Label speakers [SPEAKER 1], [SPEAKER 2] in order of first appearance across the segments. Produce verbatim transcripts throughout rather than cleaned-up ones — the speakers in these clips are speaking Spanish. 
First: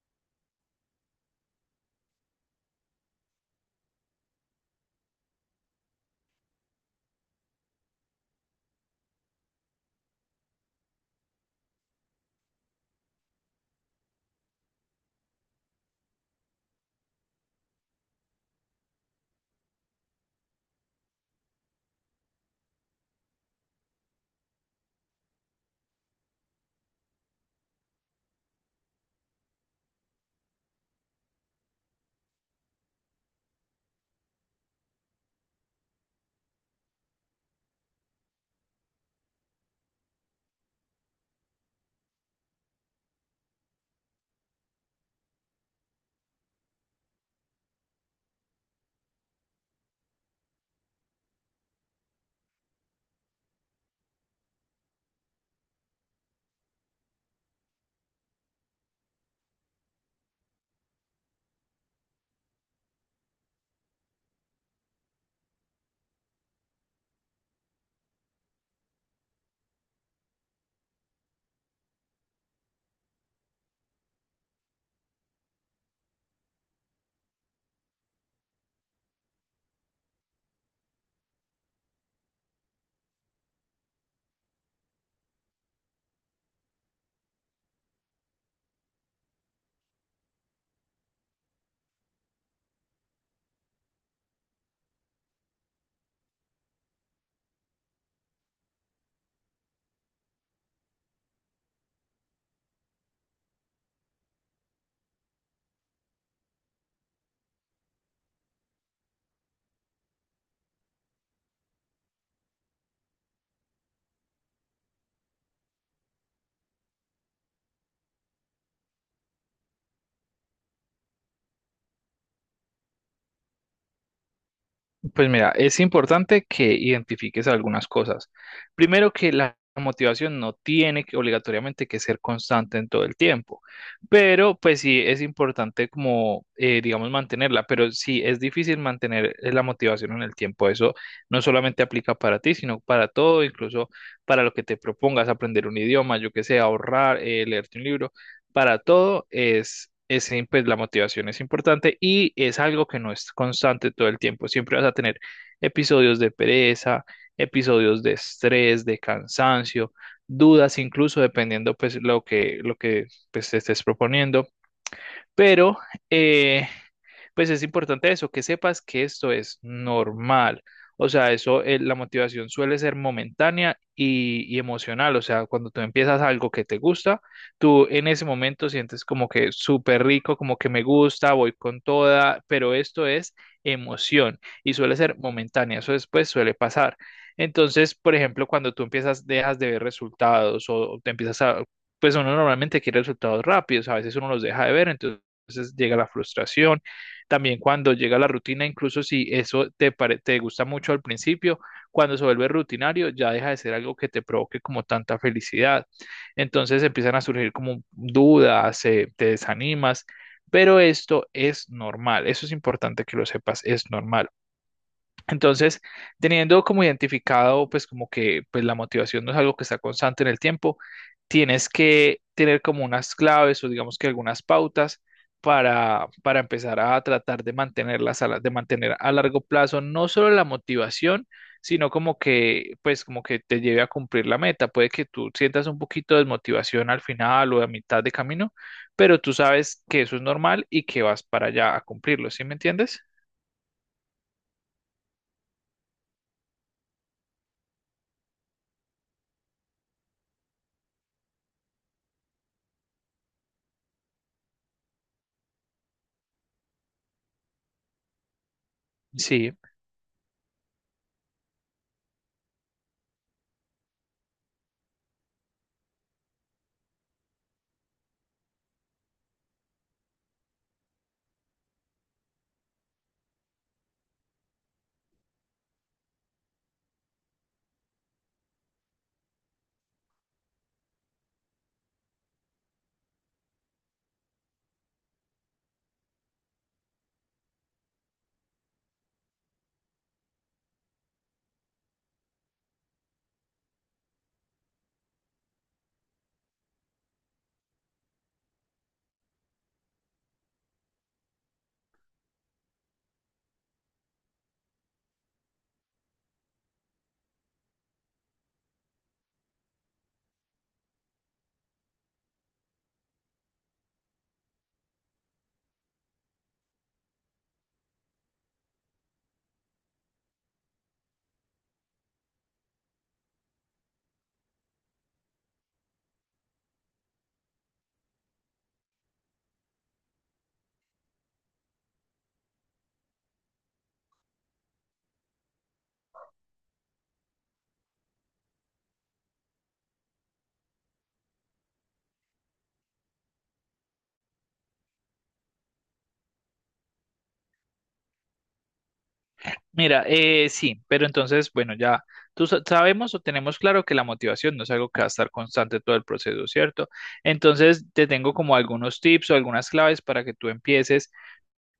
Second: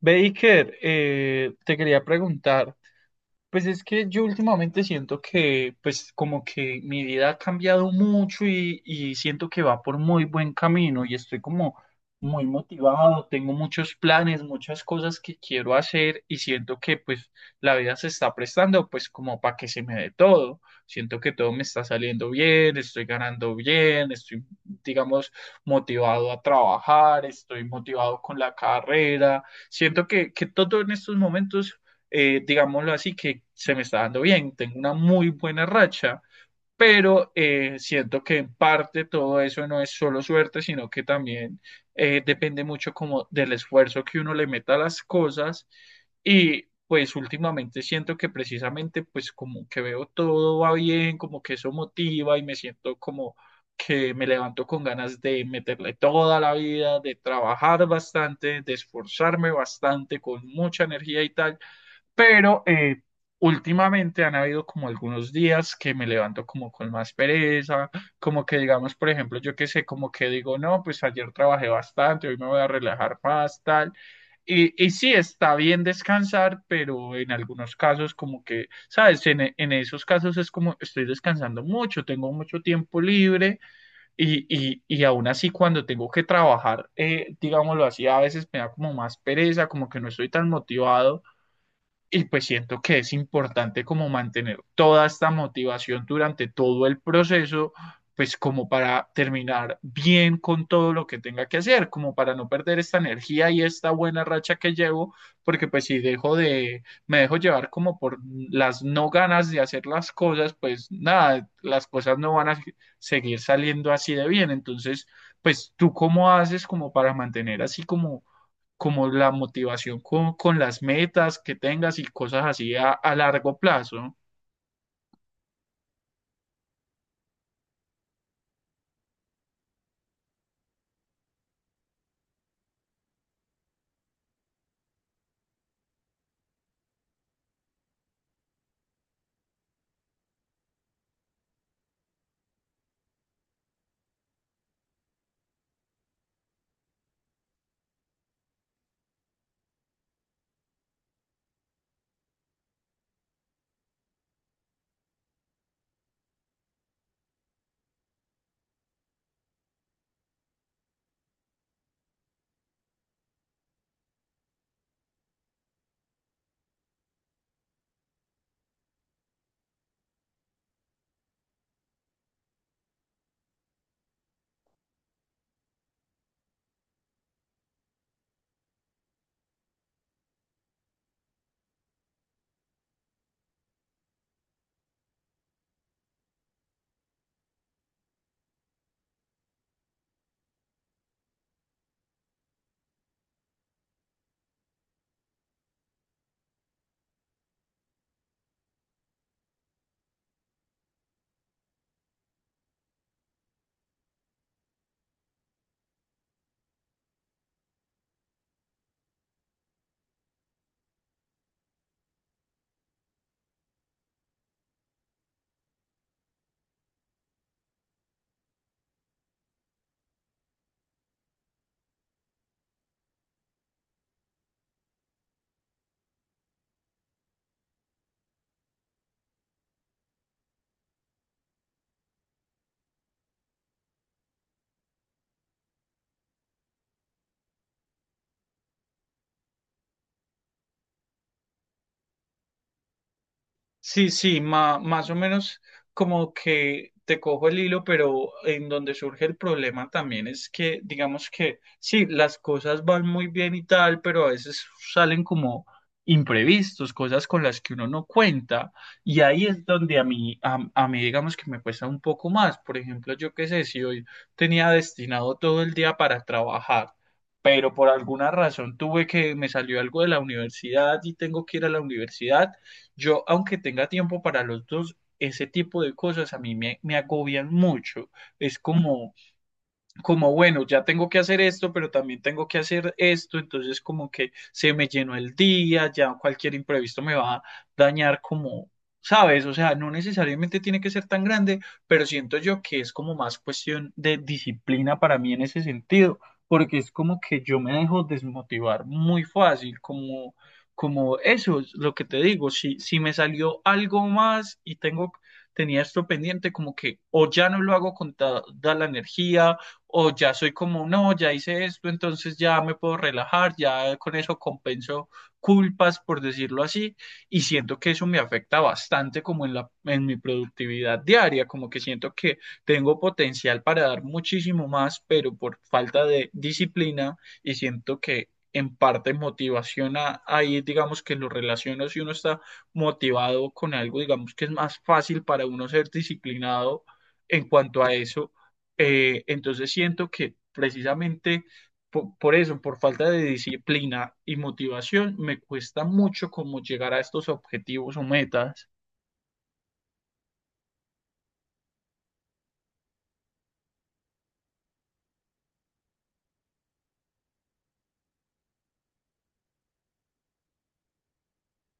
[SPEAKER 1] Baker, eh, te quería preguntar, pues es que yo últimamente siento que, pues como que mi vida ha cambiado mucho y, y siento que va por muy buen camino y estoy como muy motivado, tengo muchos planes, muchas cosas que quiero hacer y siento que pues la vida se está prestando pues como para que se me dé todo. Siento que todo me está saliendo bien, estoy ganando bien, estoy digamos motivado a trabajar, estoy motivado con la carrera. Siento que, que todo en estos momentos eh, digámoslo así, que se me está dando bien, tengo una muy buena racha, pero eh, siento que en parte todo eso no es solo suerte, sino que también eh, depende mucho como del esfuerzo que uno le meta a las cosas y pues últimamente siento que precisamente pues como que veo todo va bien, como que eso motiva y me siento como que me levanto con ganas de meterle toda la vida, de trabajar bastante, de esforzarme bastante con mucha energía y tal, pero eh, últimamente han habido como algunos días que me levanto como con más pereza, como que digamos, por ejemplo, yo qué sé, como que digo, no, pues ayer trabajé bastante, hoy me voy a relajar más, tal. Y, y sí, está bien descansar, pero en algunos casos como que, ¿sabes? En, e- en esos casos es como estoy descansando mucho, tengo mucho tiempo libre y, y, y aún así cuando tengo que trabajar, eh, digámoslo así, a veces me da como más pereza, como que no estoy tan motivado y pues siento que es importante como mantener toda esta motivación durante todo el proceso, pues como para terminar bien con todo lo que tenga que hacer, como para no perder esta energía y esta buena racha que llevo, porque pues si dejo de, me dejo llevar como por las no ganas de hacer las cosas, pues nada, las cosas no van a se- seguir saliendo así de bien. Entonces, pues tú cómo haces como para mantener así como como la motivación con, con las metas que tengas y cosas así a, a largo plazo.
[SPEAKER 2] Pues mira, es importante que identifiques algunas cosas. Primero que la motivación no tiene que obligatoriamente que ser constante en todo el tiempo, pero pues sí es importante como, eh, digamos, mantenerla, pero sí es difícil mantener eh, la motivación en el tiempo. Eso no solamente aplica para ti, sino para todo, incluso para lo que te propongas, aprender un idioma, yo que sé, ahorrar, eh, leerte un libro para todo es, es, eh, pues la motivación es importante y es algo que no es constante todo el tiempo. Siempre vas a tener episodios de pereza, episodios de estrés, de cansancio, dudas, incluso dependiendo pues lo que, lo que pues, te estés proponiendo. Pero eh, pues es importante eso, que sepas que esto es normal. O sea, eso, eh, la motivación suele ser momentánea y, y emocional. O sea, cuando tú empiezas algo que te gusta, tú en ese momento sientes como que súper rico, como que me gusta, voy con toda, pero esto es emoción y suele ser momentánea. Eso después suele pasar. Entonces, por ejemplo, cuando tú empiezas, dejas de ver resultados o te empiezas a, pues uno normalmente quiere resultados rápidos, a veces uno los deja de ver, entonces llega la frustración también cuando llega la rutina, incluso si eso te, pare- te gusta mucho al principio, cuando se vuelve rutinario, ya deja de ser algo que te provoque como tanta felicidad. Entonces empiezan a surgir como dudas, eh, te desanimas, pero esto es normal, eso es importante que lo sepas, es normal. Entonces, teniendo como identificado, pues como que pues, la motivación no es algo que está constante en el tiempo, tienes que tener como unas claves o digamos que algunas pautas para, para empezar a tratar de mantenerlas a la- de mantener a largo plazo no solo la motivación, sino como que pues como que te lleve a cumplir la meta. Puede que tú sientas un poquito de desmotivación al final o a mitad de camino, pero tú sabes que eso es normal y que vas para allá a cumplirlo, ¿sí me entiendes?
[SPEAKER 1] Sí, sí, ma- más o menos como que te cojo el hilo, pero en donde surge el problema también es que, digamos que, sí, las cosas van muy bien y tal, pero a veces salen como imprevistos, cosas con las que uno no cuenta, y ahí
[SPEAKER 2] Sí.
[SPEAKER 1] es donde a mí, a, a mí, digamos que me cuesta un poco más. Por ejemplo, yo qué sé, si hoy tenía destinado todo el día para trabajar, pero por alguna razón tuve que, me salió algo de la universidad y tengo que ir a la universidad, yo, aunque tenga tiempo para los dos, ese tipo de cosas a mí me, me agobian mucho. Es como, como, bueno, ya tengo que hacer esto, pero también tengo que hacer esto, entonces como que se me llenó el día, ya cualquier imprevisto me va a dañar como, ¿sabes? O sea, no necesariamente tiene que ser tan grande, pero siento yo que es como más cuestión de disciplina para mí en ese sentido, porque es como que yo me dejo desmotivar muy fácil, como, como eso es lo que te digo, si, si me salió algo más y tengo... Tenía esto pendiente, como que o ya no lo hago con ta- da la energía, o ya soy como, no, ya hice esto, entonces ya me puedo relajar, ya con eso compenso culpas, por decirlo así, y siento que eso me afecta bastante como en la, en mi productividad diaria, como que siento que tengo potencial para dar muchísimo más, pero por falta de disciplina y siento que en parte motivación a- ahí, digamos que lo relaciono si uno está motivado con algo, digamos que es más fácil para uno ser disciplinado en cuanto a eso, eh, entonces siento que precisamente po- por, eso, por falta de disciplina y motivación, me cuesta mucho como llegar a estos objetivos o metas.
[SPEAKER 2] Mira, eh, sí, pero entonces, bueno, ya tú sa- sabemos o tenemos claro que la motivación no es algo que va a estar constante todo el proceso, ¿cierto? Entonces, te tengo como algunos tips o algunas claves para que tú empieces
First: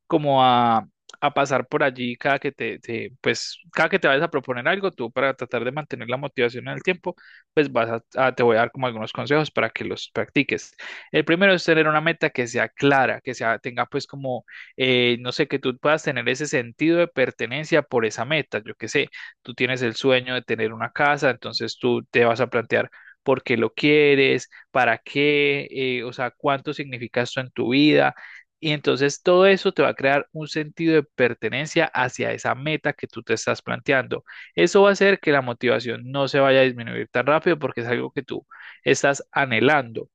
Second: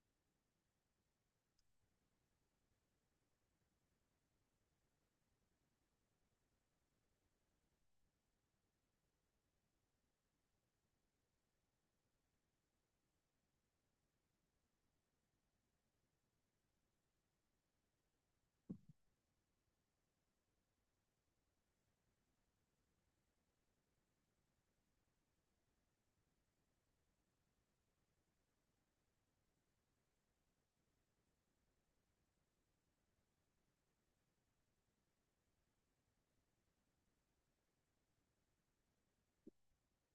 [SPEAKER 2] como a, a pasar por allí cada que te, te- pues, cada que te vayas a proponer algo, tú para tratar de mantener la motivación en el tiempo, pues vas a, a- te voy a dar como algunos consejos para que los practiques. El primero es tener una meta que sea clara, que sea, tenga pues como, eh, no sé, que tú puedas tener ese sentido de pertenencia por esa meta. Yo qué sé, tú tienes el sueño de tener una casa, entonces tú te vas a plantear por qué lo quieres, para qué, eh, o sea, cuánto significa esto en tu vida y entonces todo eso te va a crear un sentido de pertenencia hacia esa meta que tú te estás planteando. Eso va a hacer que la motivación no se vaya a disminuir tan rápido porque es algo que tú estás anhelando.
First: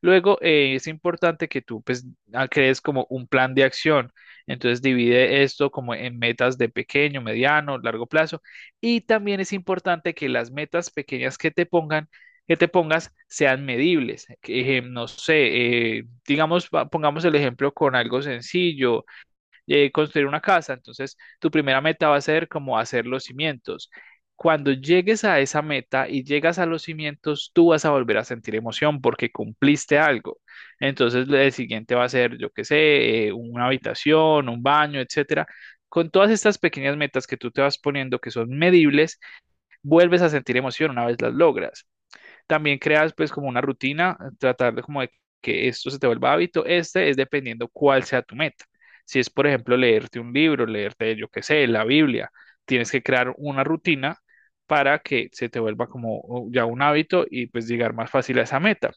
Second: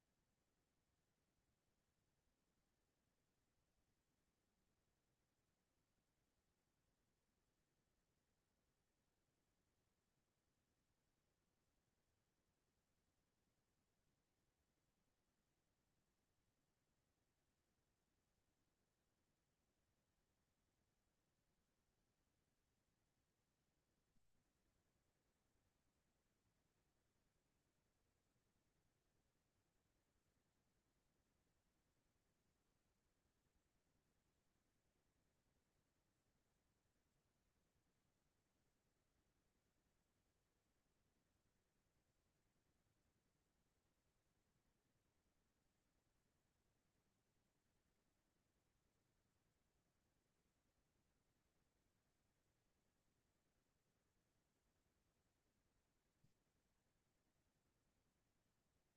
[SPEAKER 2] Luego, eh, es importante que tú pues, ah, crees como un plan de acción. Entonces, divide esto como en metas de pequeño, mediano, largo plazo. Y también es importante que las metas pequeñas que te pongan, que te pongas sean medibles. Que, eh, no sé, eh, digamos, va- pongamos el ejemplo con algo sencillo eh, construir una casa. Entonces, tu primera meta va a ser como hacer los cimientos. Cuando llegues a esa meta y llegas a los cimientos, tú vas a volver a sentir emoción porque cumpliste algo. Entonces, el siguiente va a ser, yo qué sé, eh, una habitación, un baño, etcétera. Con todas estas pequeñas metas que tú te vas poniendo, que son medibles, vuelves a sentir emoción una vez las logras. También creas pues como una rutina, tratar de como de que esto se te vuelva hábito. Este es dependiendo cuál sea tu meta. Si es, por ejemplo, leerte un libro, leerte, yo qué sé, la Biblia, tienes que crear una rutina para que se te vuelva como uh, ya un hábito y pues llegar más fácil a esa meta.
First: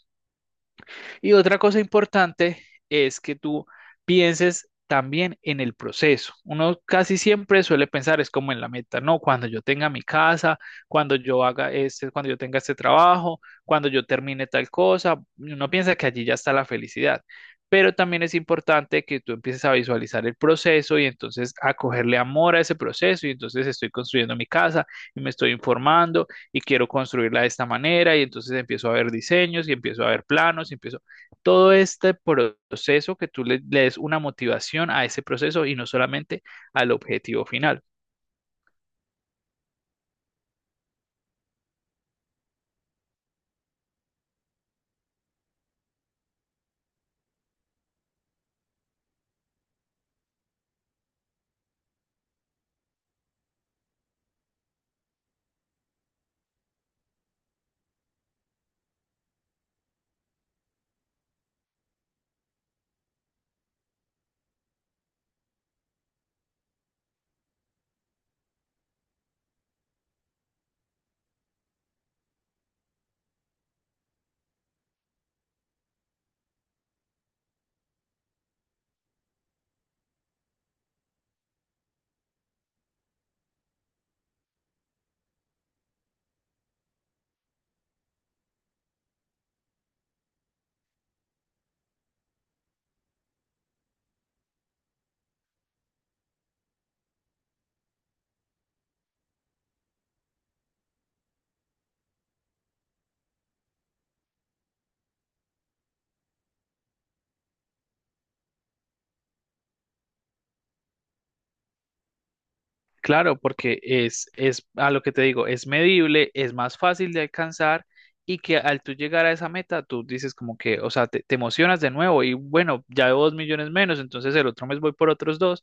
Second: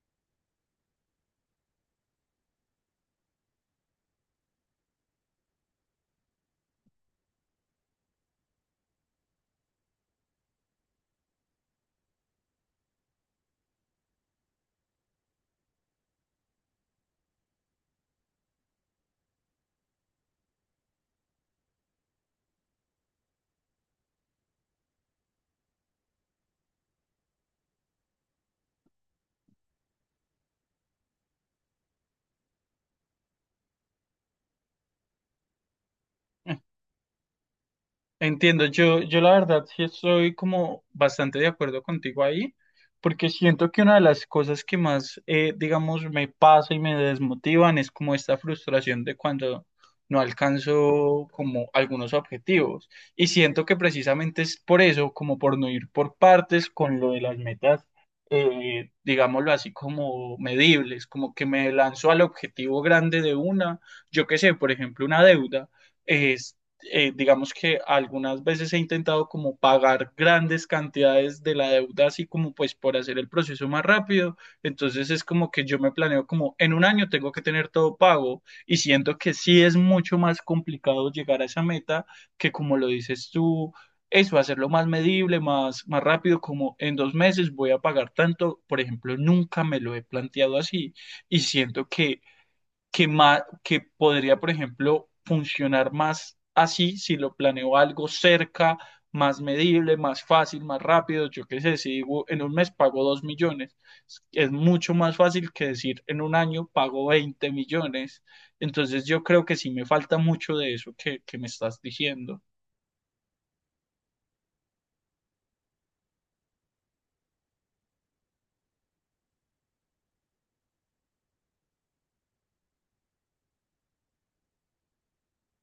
[SPEAKER 2] Y otra cosa importante es que tú pienses también en el proceso. Uno casi siempre suele pensar es como en la meta, ¿no? Cuando yo tenga mi casa, cuando yo haga este, cuando yo tenga este trabajo, cuando yo termine tal cosa, uno piensa que allí ya está la felicidad. Pero también es importante que tú empieces a visualizar el proceso y entonces a cogerle amor a ese proceso y entonces estoy construyendo mi casa y me estoy informando y quiero construirla de esta manera y entonces empiezo a ver diseños y empiezo a ver planos y empiezo todo este proceso que tú le, le des una motivación a ese proceso y no solamente al objetivo final.
[SPEAKER 1] Entiendo, yo, yo la verdad sí estoy como bastante de acuerdo contigo ahí, porque siento que una de las cosas que más, eh, digamos, me pasa y me desmotivan es como esta frustración de cuando no alcanzo como algunos objetivos. Y siento que precisamente es por eso, como por no ir por partes con lo de las metas, eh, digámoslo así, como medibles, como que me lanzo al objetivo grande de una, yo qué sé, por ejemplo, una deuda. Eh, digamos que algunas veces he intentado como pagar grandes cantidades de la deuda, así como pues por hacer el proceso más rápido. Entonces es como que yo me planeo como en un año tengo que tener todo pago y siento que sí es mucho más complicado llegar a esa meta que como lo dices tú, eso, hacerlo más medible, más, más rápido, como en dos meses voy a pagar tanto, por ejemplo, nunca me lo he planteado así y siento que que, ma- que podría, por ejemplo, funcionar más así si lo planeo algo cerca, más medible, más fácil, más rápido. Yo qué sé, si digo en un mes pago dos millones, es es mucho más fácil que decir en un año pago veinte millones. Entonces yo creo que sí me falta mucho de eso que, que me estás diciendo.
[SPEAKER 2] Claro, porque es, es a lo que te digo, es medible, es más fácil de alcanzar y que al tú llegar a esa meta, tú dices como que, o sea, te, te emocionas de nuevo y bueno, ya debo dos millones menos, entonces el otro mes voy por otros dos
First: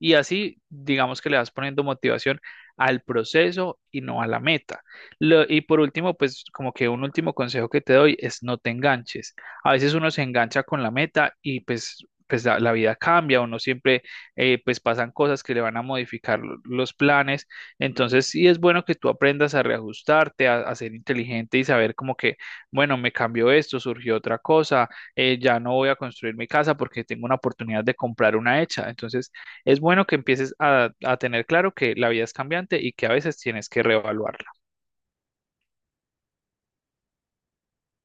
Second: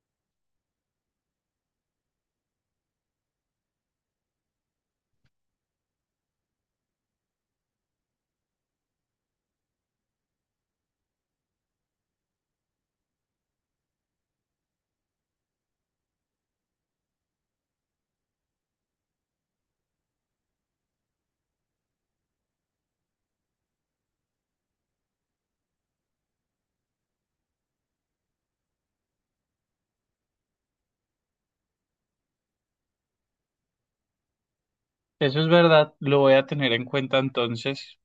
[SPEAKER 2] y así digamos que le vas poniendo motivación al proceso y no a la meta. Lo- y por último, pues como que un último consejo que te doy es no te enganches. A veces uno se engancha con la meta y pues, pues la la vida cambia, uno siempre eh, pues pasan cosas que le van a modificar lo- los planes. Entonces, sí es bueno que tú aprendas a reajustarte, a, a ser inteligente y saber como que, bueno, me cambió esto, surgió otra cosa, eh, ya no voy a construir mi casa porque tengo una oportunidad de comprar una hecha. Entonces, es bueno que empieces a, a tener claro que la vida es cambiante y que a veces tienes que reevaluarla.
[SPEAKER 1] Eso es verdad, lo voy a tener en cuenta entonces.